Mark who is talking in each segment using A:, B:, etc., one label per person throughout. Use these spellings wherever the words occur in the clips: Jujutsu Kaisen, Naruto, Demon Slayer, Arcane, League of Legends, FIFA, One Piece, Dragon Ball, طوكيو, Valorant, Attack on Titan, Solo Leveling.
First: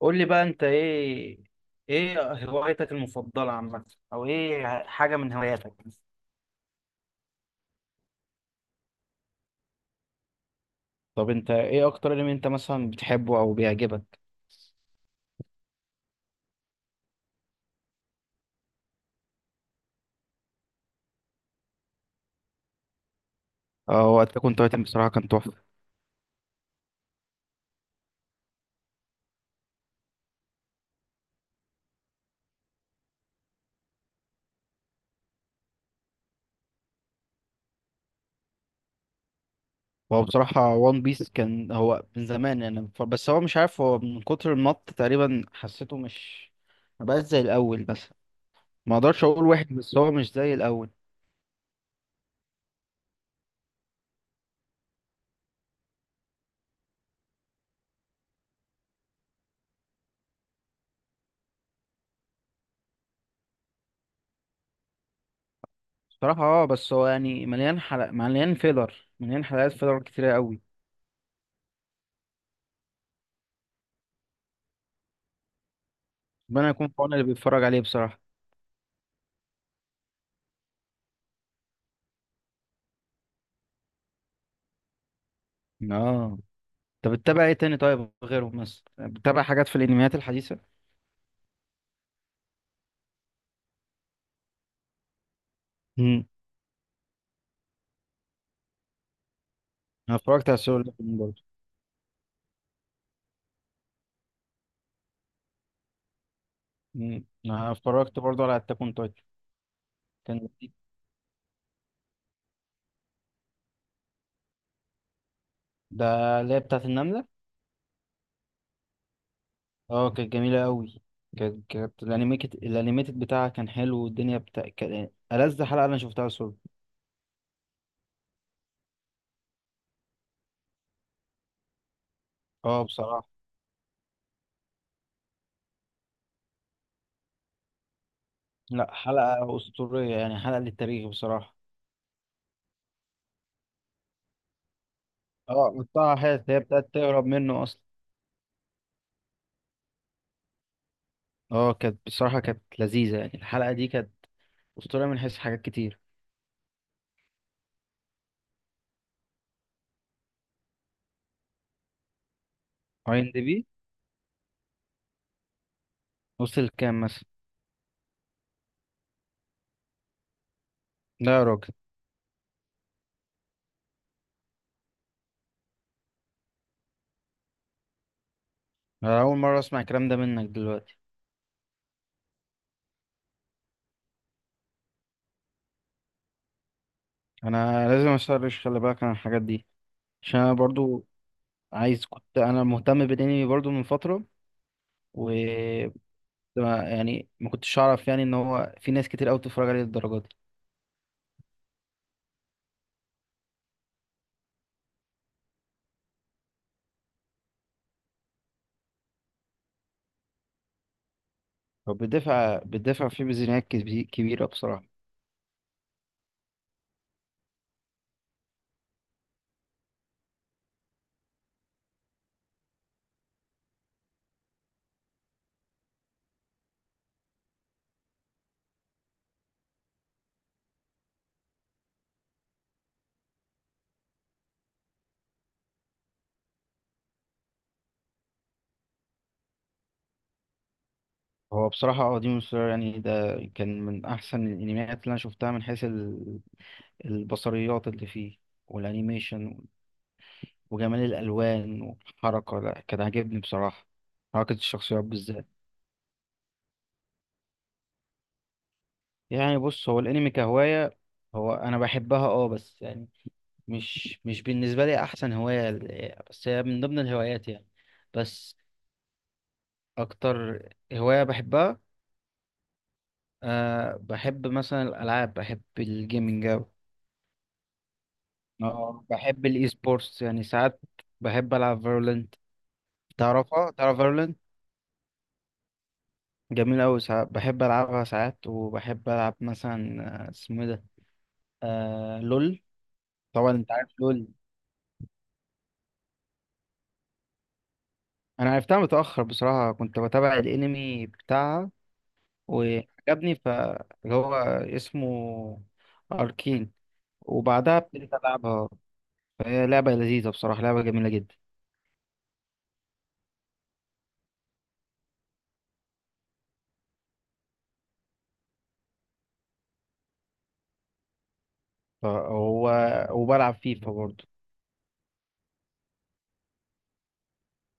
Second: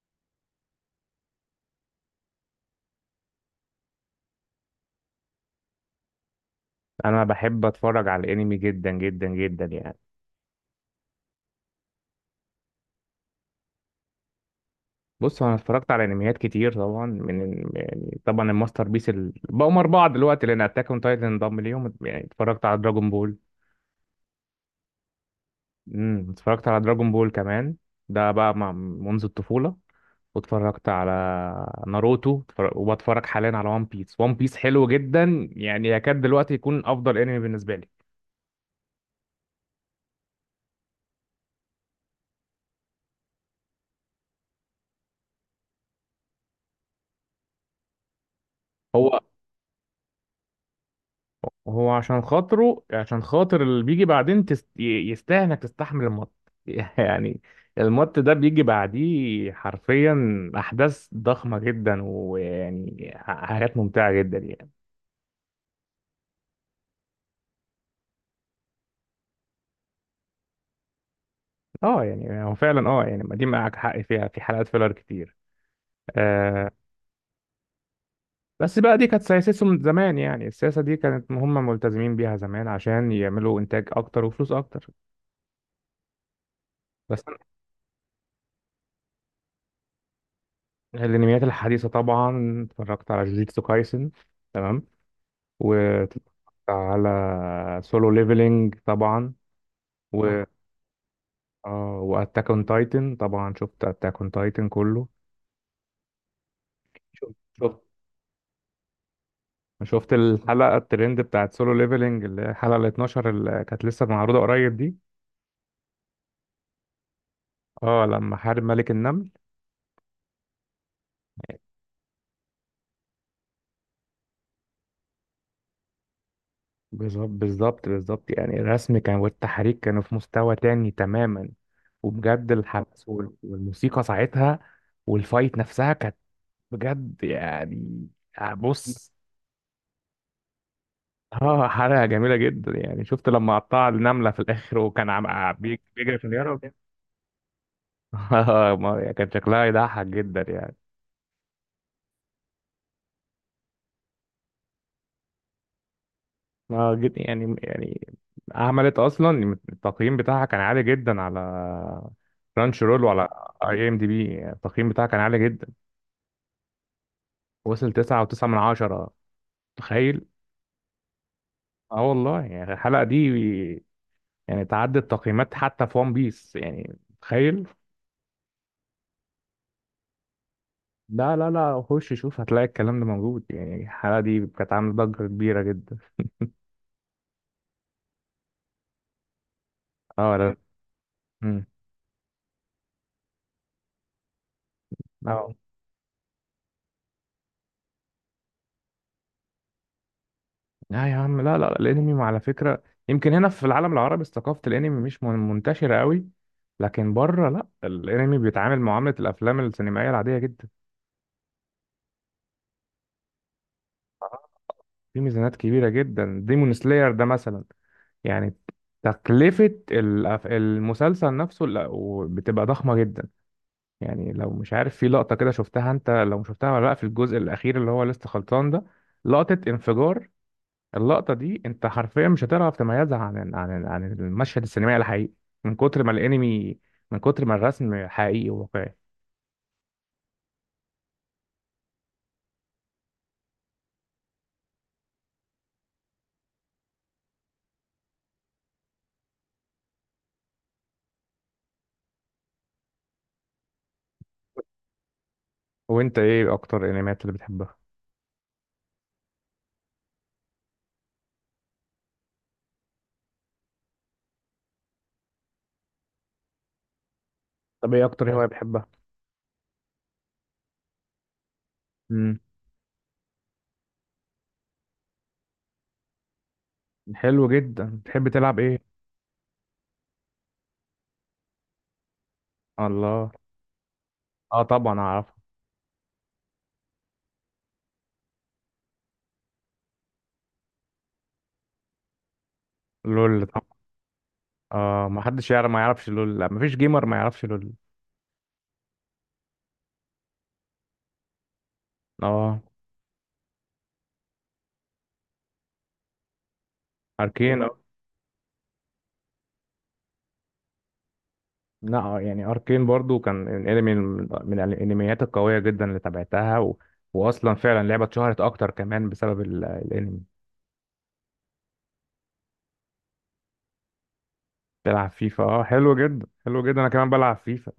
A: قول لي بقى، انت ايه ايه هوايتك المفضلة عامة، او ايه حاجة من هواياتك؟
B: انا بحب اتفرج على الانمي جدا جدا جدا يعني.
A: طب انت ايه اكتر انمي انت مثلا بتحبه او بيعجبك؟
B: بص، هو انا اتفرجت على انميات كتير طبعا، من يعني طبعا الماستر بيس بقوا اربعه دلوقتي، لان اتاك اون تايتن انضم ليهم، يعني اتفرجت على دراجون بول.
A: اه، وقت كنت تايتن بصراحه كان تحفه.
B: اتفرجت على دراجون بول كمان، ده بقى منذ الطفوله. واتفرجت على ناروتو، وبتفرج حاليا على وان بيس. وان بيس حلو جدا، يعني يكاد دلوقتي يكون افضل انمي بالنسبه لي.
A: هو بصراحه وان بيس كان هو من زمان، يعني بس هو مش عارف، هو من كتر المط تقريبا حسيته مش، ما بقاش زي الاول، بس ما
B: هو
A: اقدرش اقول واحد، بس هو مش زي الاول.
B: وهو عشان خاطر اللي بيجي بعدين، يستاهل انك تستحمل المط. يعني المط ده بيجي بعديه حرفيا، احداث ضخمه جدا، ويعني حاجات ممتعه جدا يعني.
A: بصراحه اه، بس هو يعني مليان حلقة، مليان فيلر، مليان حلقات فيلر كتيره قوي.
B: اه، يعني هو فعلا، يعني ما دي معاك حق فيها، في حلقات فيلر كتير.
A: ربنا
B: آه.
A: يكون في عون اللي بيتفرج عليه بصراحه.
B: بس بقى دي كانت سياستهم زمان، يعني السياسه دي كانت هم ملتزمين بيها زمان، عشان يعملوا انتاج اكتر وفلوس اكتر.
A: اه، طب
B: بس
A: بتتابع ايه تاني؟ طيب غيرهم مثلا، بتتابع حاجات في الانميات الحديثه؟
B: الانميات الحديثه طبعا اتفرجت على جوجيتسو كايسن. تمام. واتفرجت
A: امم.
B: على سولو ليفلينج طبعا.
A: انا
B: و اه
A: اتفرجت على سولو ليفلينج برضه.
B: اه واتاك اون تايتن طبعا، شفت اتاك اون تايتن كله.
A: مم.
B: شفت
A: انا
B: شفت
A: اتفرجت برضه على اتاك اون تايتن.
B: شفت
A: كان لطيف.
B: الحلقة الترند بتاعت سولو ليفلينج، اللي هي الحلقة ال 12، اللي كانت لسه معروضة قريب دي.
A: ده اللي هي بتاعت النمله.
B: اه، لما حارب ملك النمل.
A: اه، كانت جميله قوي. كانت الانيميتد بتاعها كان حلو، والدنيا بتاع كان ألذ حلقه انا شفتها سولو.
B: بالظبط بالظبط بالظبط، يعني الرسم كان والتحريك كانوا في مستوى تاني تماما، وبجد
A: اه
B: الحبس
A: بصراحه.
B: والموسيقى ساعتها، والفايت نفسها كانت بجد يعني. آه،
A: لا،
B: بص.
A: حلقه اسطوريه، يعني حلقه للتاريخ بصراحه.
B: اه، حلقة جميلة جدا، يعني شفت لما قطع النملة في الآخر، وكان
A: اه، قطعها
B: بيجري في
A: حتت،
B: اليارا
A: هي
B: وكده.
A: بتاعت تهرب منه اصلا.
B: اه، يعني كان شكلها يضحك جدا يعني.
A: اه كانت بصراحه، كانت لذيذه، يعني الحلقه دي كانت اسطوريه من حيث حاجات كتير.
B: ما جد يعني. عملت أصلا التقييم بتاعها كان عالي جدا، على رانش رول
A: اي ام
B: وعلى
A: دي بي
B: اي ام دي بي، يعني التقييم بتاعها كان عالي جدا.
A: وصل كام مثلا؟
B: وصل تسعة وتسعة من عشرة. تخيل.
A: لا يا راجل.
B: اه والله، يعني الحلقة دي يعني تعدت تقييمات حتى في ون بيس يعني. تخيل.
A: أنا أول مرة أسمع الكلام ده منك دلوقتي.
B: لا لا لا، خش شوف، هتلاقي الكلام ده موجود، يعني الحلقة دي كانت عاملة ضجة كبيرة جدا.
A: أنا لازم أسرش، خلي بالك عن الحاجات دي،
B: اه.
A: عشان أنا
B: لا.
A: برضو
B: امم.
A: كنت أنا مهتم بالأنمي برضو من فترة. و...
B: اه.
A: يعني ما كنتش أعرف، يعني إن هو في ناس كتير أوي بتتفرج عليه للدرجة دي.
B: لا يا عم، لا لا الانمي على فكرة، يمكن هنا في العالم العربي ثقافة الانمي مش منتشرة قوي. لكن بره لا، الانمي بيتعامل معاملة الافلام السينمائية العادية جدا.
A: هو بيدفع فيه ميزانيات كبيرة
B: آه.
A: بصراحة.
B: في ميزانات كبيرة جدا، ديمون سلاير ده مثلا، يعني تكلفة المسلسل نفسه بتبقى ضخمة جدا. يعني لو مش عارف، في لقطة كده شفتها انت، لو مش شفتها ولا لا، في الجزء الأخير اللي هو لسه خلصان ده. لقطة انفجار، اللقطة دي انت حرفيا مش هتعرف تميزها عن المشهد السينمائي الحقيقي، من كتر ما الانمي من كتر ما الرسم حقيقي وواقعي.
A: هو بصراحة اه، ديمون سلاير يعني ده كان من أحسن الأنميات اللي أنا شفتها من حيث البصريات اللي فيه، والأنيميشن، وجمال الالوان والحركه. لا، كان عاجبني بصراحه، حركه الشخصيات بالذات.
B: وانت ايه اكتر انميات اللي بتحبها؟
A: يعني بص، هو الانمي كهوايه، هو انا بحبها اه، بس يعني مش بالنسبه لي احسن هوايه، بس هي من ضمن الهوايات يعني.
B: طب ايه اكتر هواية
A: بس،
B: بتحبها؟
A: اكتر هوايه بحبها،
B: امم.
A: أه، بحب مثلا الالعاب، بحب الجيمنج أوي.
B: حلو جدا، بتحب تلعب ايه؟
A: اه، بحب الاي سبورتس يعني ساعات، بحب العب فيرولنت.
B: الله.
A: تعرفها؟ تعرف فيرولنت؟
B: اه طبعا اعرف.
A: جميل أوي، ساعات بحب ألعبها، ساعات، وبحب ألعب مثلا اسمه إيه ده، آه، لول
B: لول
A: طبعا.
B: طبعا.
A: انت عارف لول.
B: اه، ما حدش يعرف ما يعرفش لول، لا ما فيش جيمر ما يعرفش لول.
A: انا عرفتها متأخر بصراحة، كنت بتابع الانمي بتاعها
B: اه.
A: وعجبني، ف... اللي هو اسمه اركين.
B: اركين.
A: وبعدها ابتديت العبها، فهي لعبة لذيذة بصراحة، لعبة جميلة جدا.
B: لا آه، يعني اركين برضو كان الانمي من الانميات القويه جدا اللي تابعتها و... واصلا فعلا لعبه اتشهرت اكتر كمان بسبب الانمي.
A: فهو، وبلعب فيفا برضه.
B: بلعب فيفا، اه حلو جدا حلو جدا، انا كمان بلعب فيفا.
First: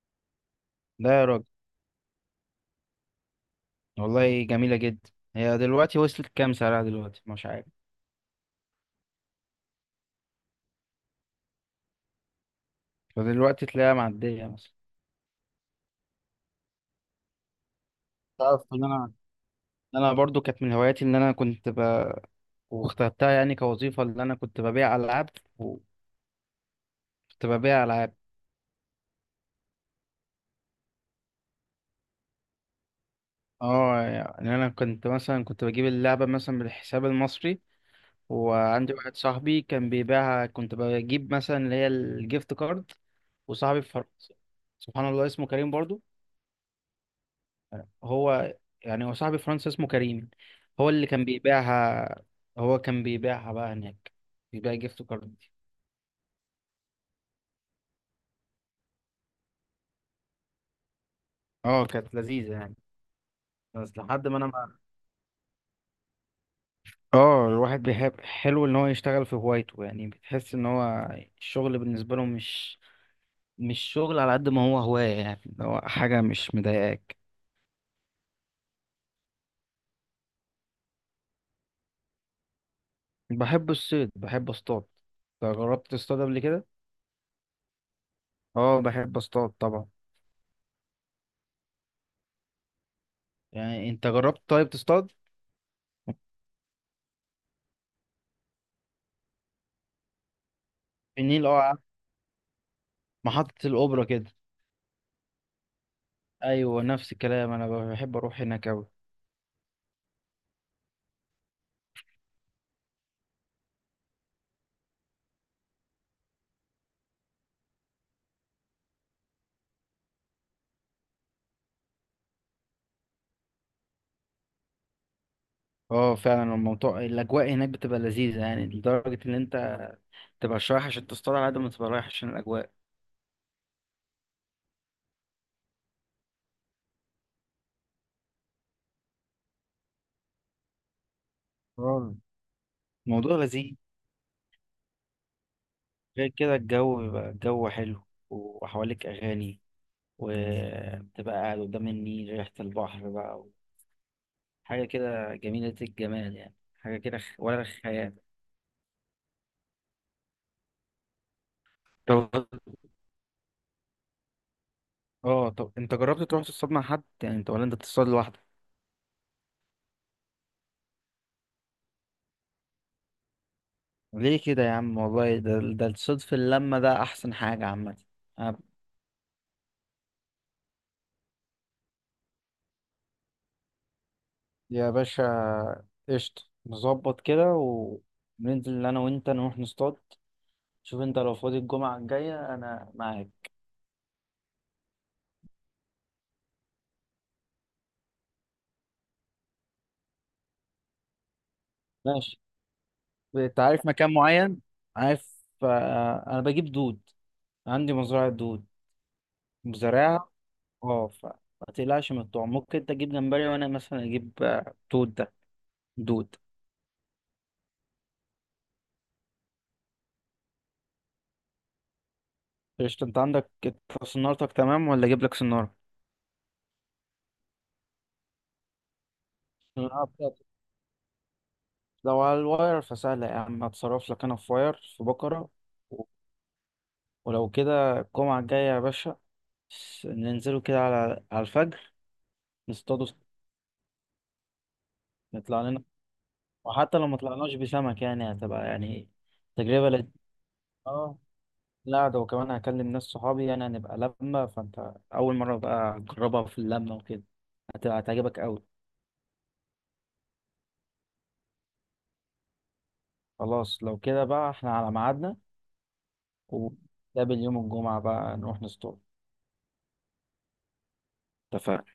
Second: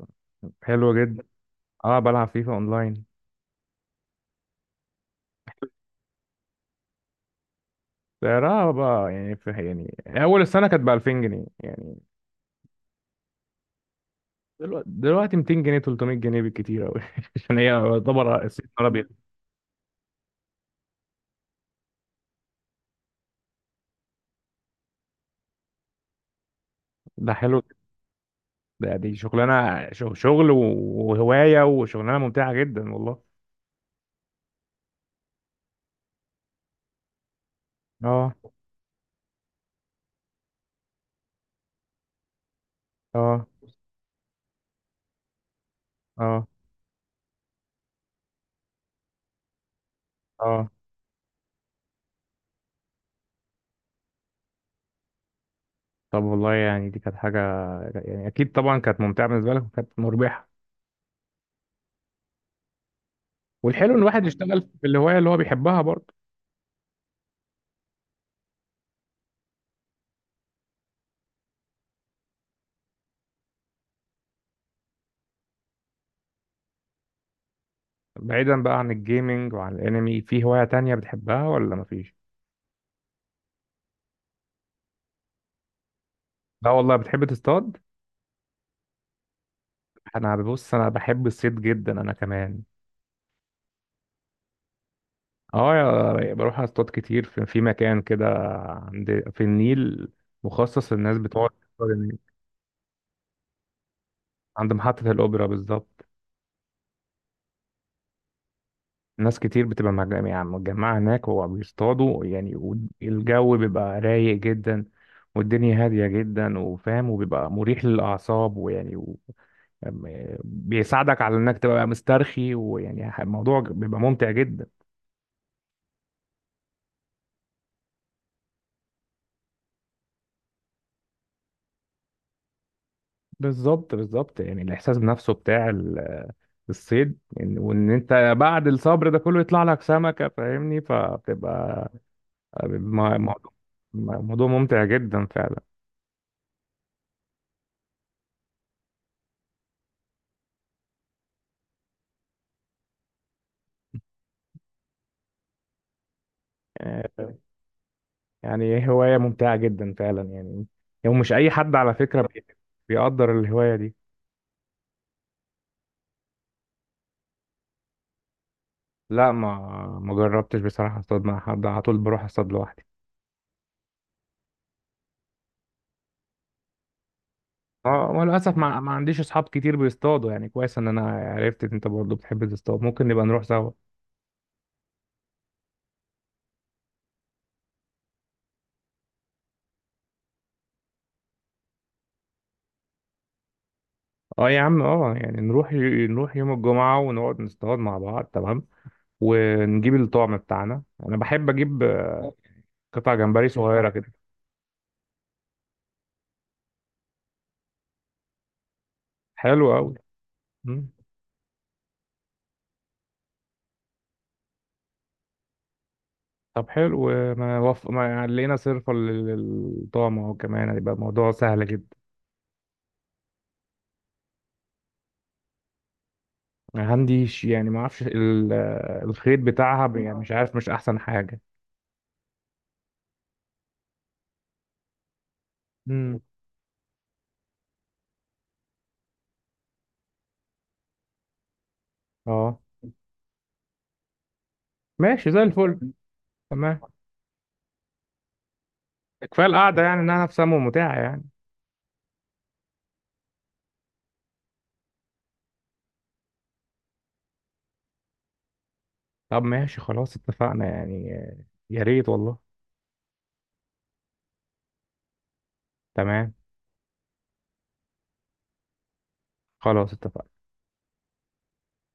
B: حلو
A: لا
B: جدا.
A: يا راجل،
B: اه بلعب فيفا اونلاين.
A: والله جميلة جدا. هي دلوقتي وصلت كام سعرها دلوقتي، مش عارف؟
B: سعرها بقى يعني في، يعني اول السنه كانت ب 2000 جنيه يعني.
A: فدلوقتي تلاقيها معدية مثلا.
B: دلوقتي دلوقتي 200 جنيه، 300 جنيه بالكتير قوي عشان هي يعتبر
A: تعرف
B: الصيت
A: ان
B: ابيض.
A: انا، إن انا برضو كانت من هواياتي، ان انا كنت واخترتها يعني كوظيفة، اللي أنا كنت ببيع ألعاب، وكنت
B: ده حلو جدا.
A: ببيع ألعاب.
B: دي شغلانه، شغل وهوايه وشغلانه ممتعه جدا والله.
A: اه يعني أنا كنت مثلا كنت بجيب اللعبة مثلا بالحساب المصري،
B: اه.
A: وعندي واحد صاحبي كان بيبيعها، كنت بجيب مثلا اللي هي الجيفت كارد،
B: اه.
A: وصاحبي في فرنسا، سبحان الله اسمه كريم برضو.
B: اه.
A: هو، يعني هو صاحبي في فرنسا اسمه كريم،
B: اه.
A: هو اللي كان بيبيعها، هو كان بيبيعها بقى هناك، بيبيع جيفت كارد دي.
B: طب والله، يعني دي كانت حاجة، يعني أكيد طبعا كانت ممتعة بالنسبة لك وكانت مربحة.
A: اه، كانت لذيذة يعني.
B: والحلو
A: بس
B: إن الواحد
A: لحد ما أنا،
B: يشتغل في الهواية اللي هو بيحبها برضه.
A: اه، الواحد بيحب، حلو ان هو يشتغل في هوايته، يعني بتحس ان هو الشغل بالنسبه له مش، مش شغل على قد ما هو هوايه، يعني اللي هو حاجه مش مضايقاك.
B: بعيدا بقى عن الجيمنج وعن الأنمي، في هواية تانية بتحبها ولا مفيش؟
A: بحب الصيد، بحب اصطاد. انت جربت تصطاد قبل كده؟
B: لا والله، بتحب تصطاد؟
A: اه، بحب اصطاد طبعا.
B: أنا ببص، أنا بحب الصيد جدا، أنا كمان.
A: يعني انت جربت طيب تصطاد؟
B: اه بروح اصطاد كتير في مكان كده، في النيل، مخصص للناس
A: في النيل،
B: بتقعد
A: اه،
B: تصطاد النيل.
A: محطه الاوبرا كده.
B: عند محطة الأوبرا بالظبط.
A: ايوه، نفس الكلام، انا بحب اروح هناك اوي.
B: ناس كتير بتبقى يعني متجمعة هناك وبيصطادوا يعني، والجو بيبقى رايق جدا، والدنيا هادية جدا وفاهم، وبيبقى مريح للأعصاب، ويعني و... بيساعدك على إنك تبقى مسترخي، ويعني الموضوع بيبقى ممتع جدا.
A: اه فعلا، الموضوع، الاجواء هناك بتبقى لذيذه، يعني لدرجه ان انت تبقى رايح عشان تصطاد على قد ما تبقى رايح عشان الاجواء.
B: بالظبط بالظبط، يعني الإحساس بنفسه بتاع الصيد، يعني وإن أنت بعد الصبر ده كله يطلع لك سمكة، فاهمني، فبتبقى
A: اه الموضوع
B: موضوع،
A: لذيذ،
B: موضوع ممتع جدا
A: غير كده الجو بيبقى، الجو حلو، وحواليك أغاني، وبتبقى قاعد قدام النيل، ريحة البحر بقى، حاجة كده جميلة، الجمال يعني، حاجة كده
B: فعلا
A: ولا خيال.
B: يعني. هواية ممتعة جدا فعلا يعني، يعني مش أي حد على فكرة
A: طب،
B: بيقدر الهواية دي.
A: اه، طب انت جربت تروح تصطاد مع حد، يعني انت ولا انت بتصطاد لوحدك؟
B: لا، ما جربتش بصراحة اصطاد مع حد، على طول بروح اصطاد لوحدي.
A: ليه كده يا عم، والله ده الصيد في اللمة ده أحسن حاجة عامة.
B: اه وللأسف،
A: أنا،
B: ما عنديش أصحاب كتير بيصطادوا، يعني كويس إن أنا عرفت إن أنت برضه بتحب تصطاد، ممكن نبقى نروح سوا.
A: يا باشا قشطة، نظبط كده، وننزل أنا وأنت نروح نصطاد. شوف أنت لو فاضي الجمعة الجاية أنا معاك.
B: اه يا عم، اه يعني نروح نروح يوم الجمعة ونقعد نصطاد مع بعض، تمام. ونجيب الطعم بتاعنا، أنا بحب أجيب
A: ماشي.
B: قطع جمبري
A: انت عارف
B: صغيرة كده.
A: مكان معين؟ عارف. انا بجيب دود، عندي مزرعة دود،
B: حلو أوي.
A: مزرعة.
B: مم.
A: اه، ما تقلقش من الطعم، ممكن انت تجيب جمبري، وانا مثلا اجيب دود ده، دود.
B: طب حلو. ما لقينا صرفة للطعم، اهو كمان هيبقى الموضوع سهل جدا.
A: قشطة، انت عندك إنت صنارتك تمام، ولا اجيب لك صنارة؟
B: هنديش يعني ما اعرفش ال... الخيط بتاعها
A: الصنارة
B: يعني مش
A: بتاعتك،
B: عارف مش احسن حاجة.
A: لو على الواير فسهلة يا عم، هتصرف لك، انا في واير في بكرة، و-
B: امم.
A: ولو كده الجمعة الجاية يا باشا ننزلوا كده على الفجر
B: اه
A: نصطادوا،
B: ماشي زي
A: نطلع لنا.
B: الفل. تمام.
A: وحتى لو ما طلعناش بسمك، يعني هتبقى يعني
B: كفاية القعدة،
A: تجربة
B: يعني
A: لذيذة.
B: انها نفسها ممتعة
A: اه،
B: يعني.
A: لا، ده وكمان هكلم ناس صحابي، يعني هنبقى لمة، فانت أول مرة بقى تجربها في اللمة وكده، هتبقى هتعجبك أوي.
B: طب ماشي خلاص اتفقنا يعني. يا ريت والله.
A: خلاص، لو كده بقى احنا على ميعادنا،
B: تمام.
A: ونتقابل يوم الجمعة بقى، نروح نسطول.
B: خلاص اتفقنا.
A: اتفقنا.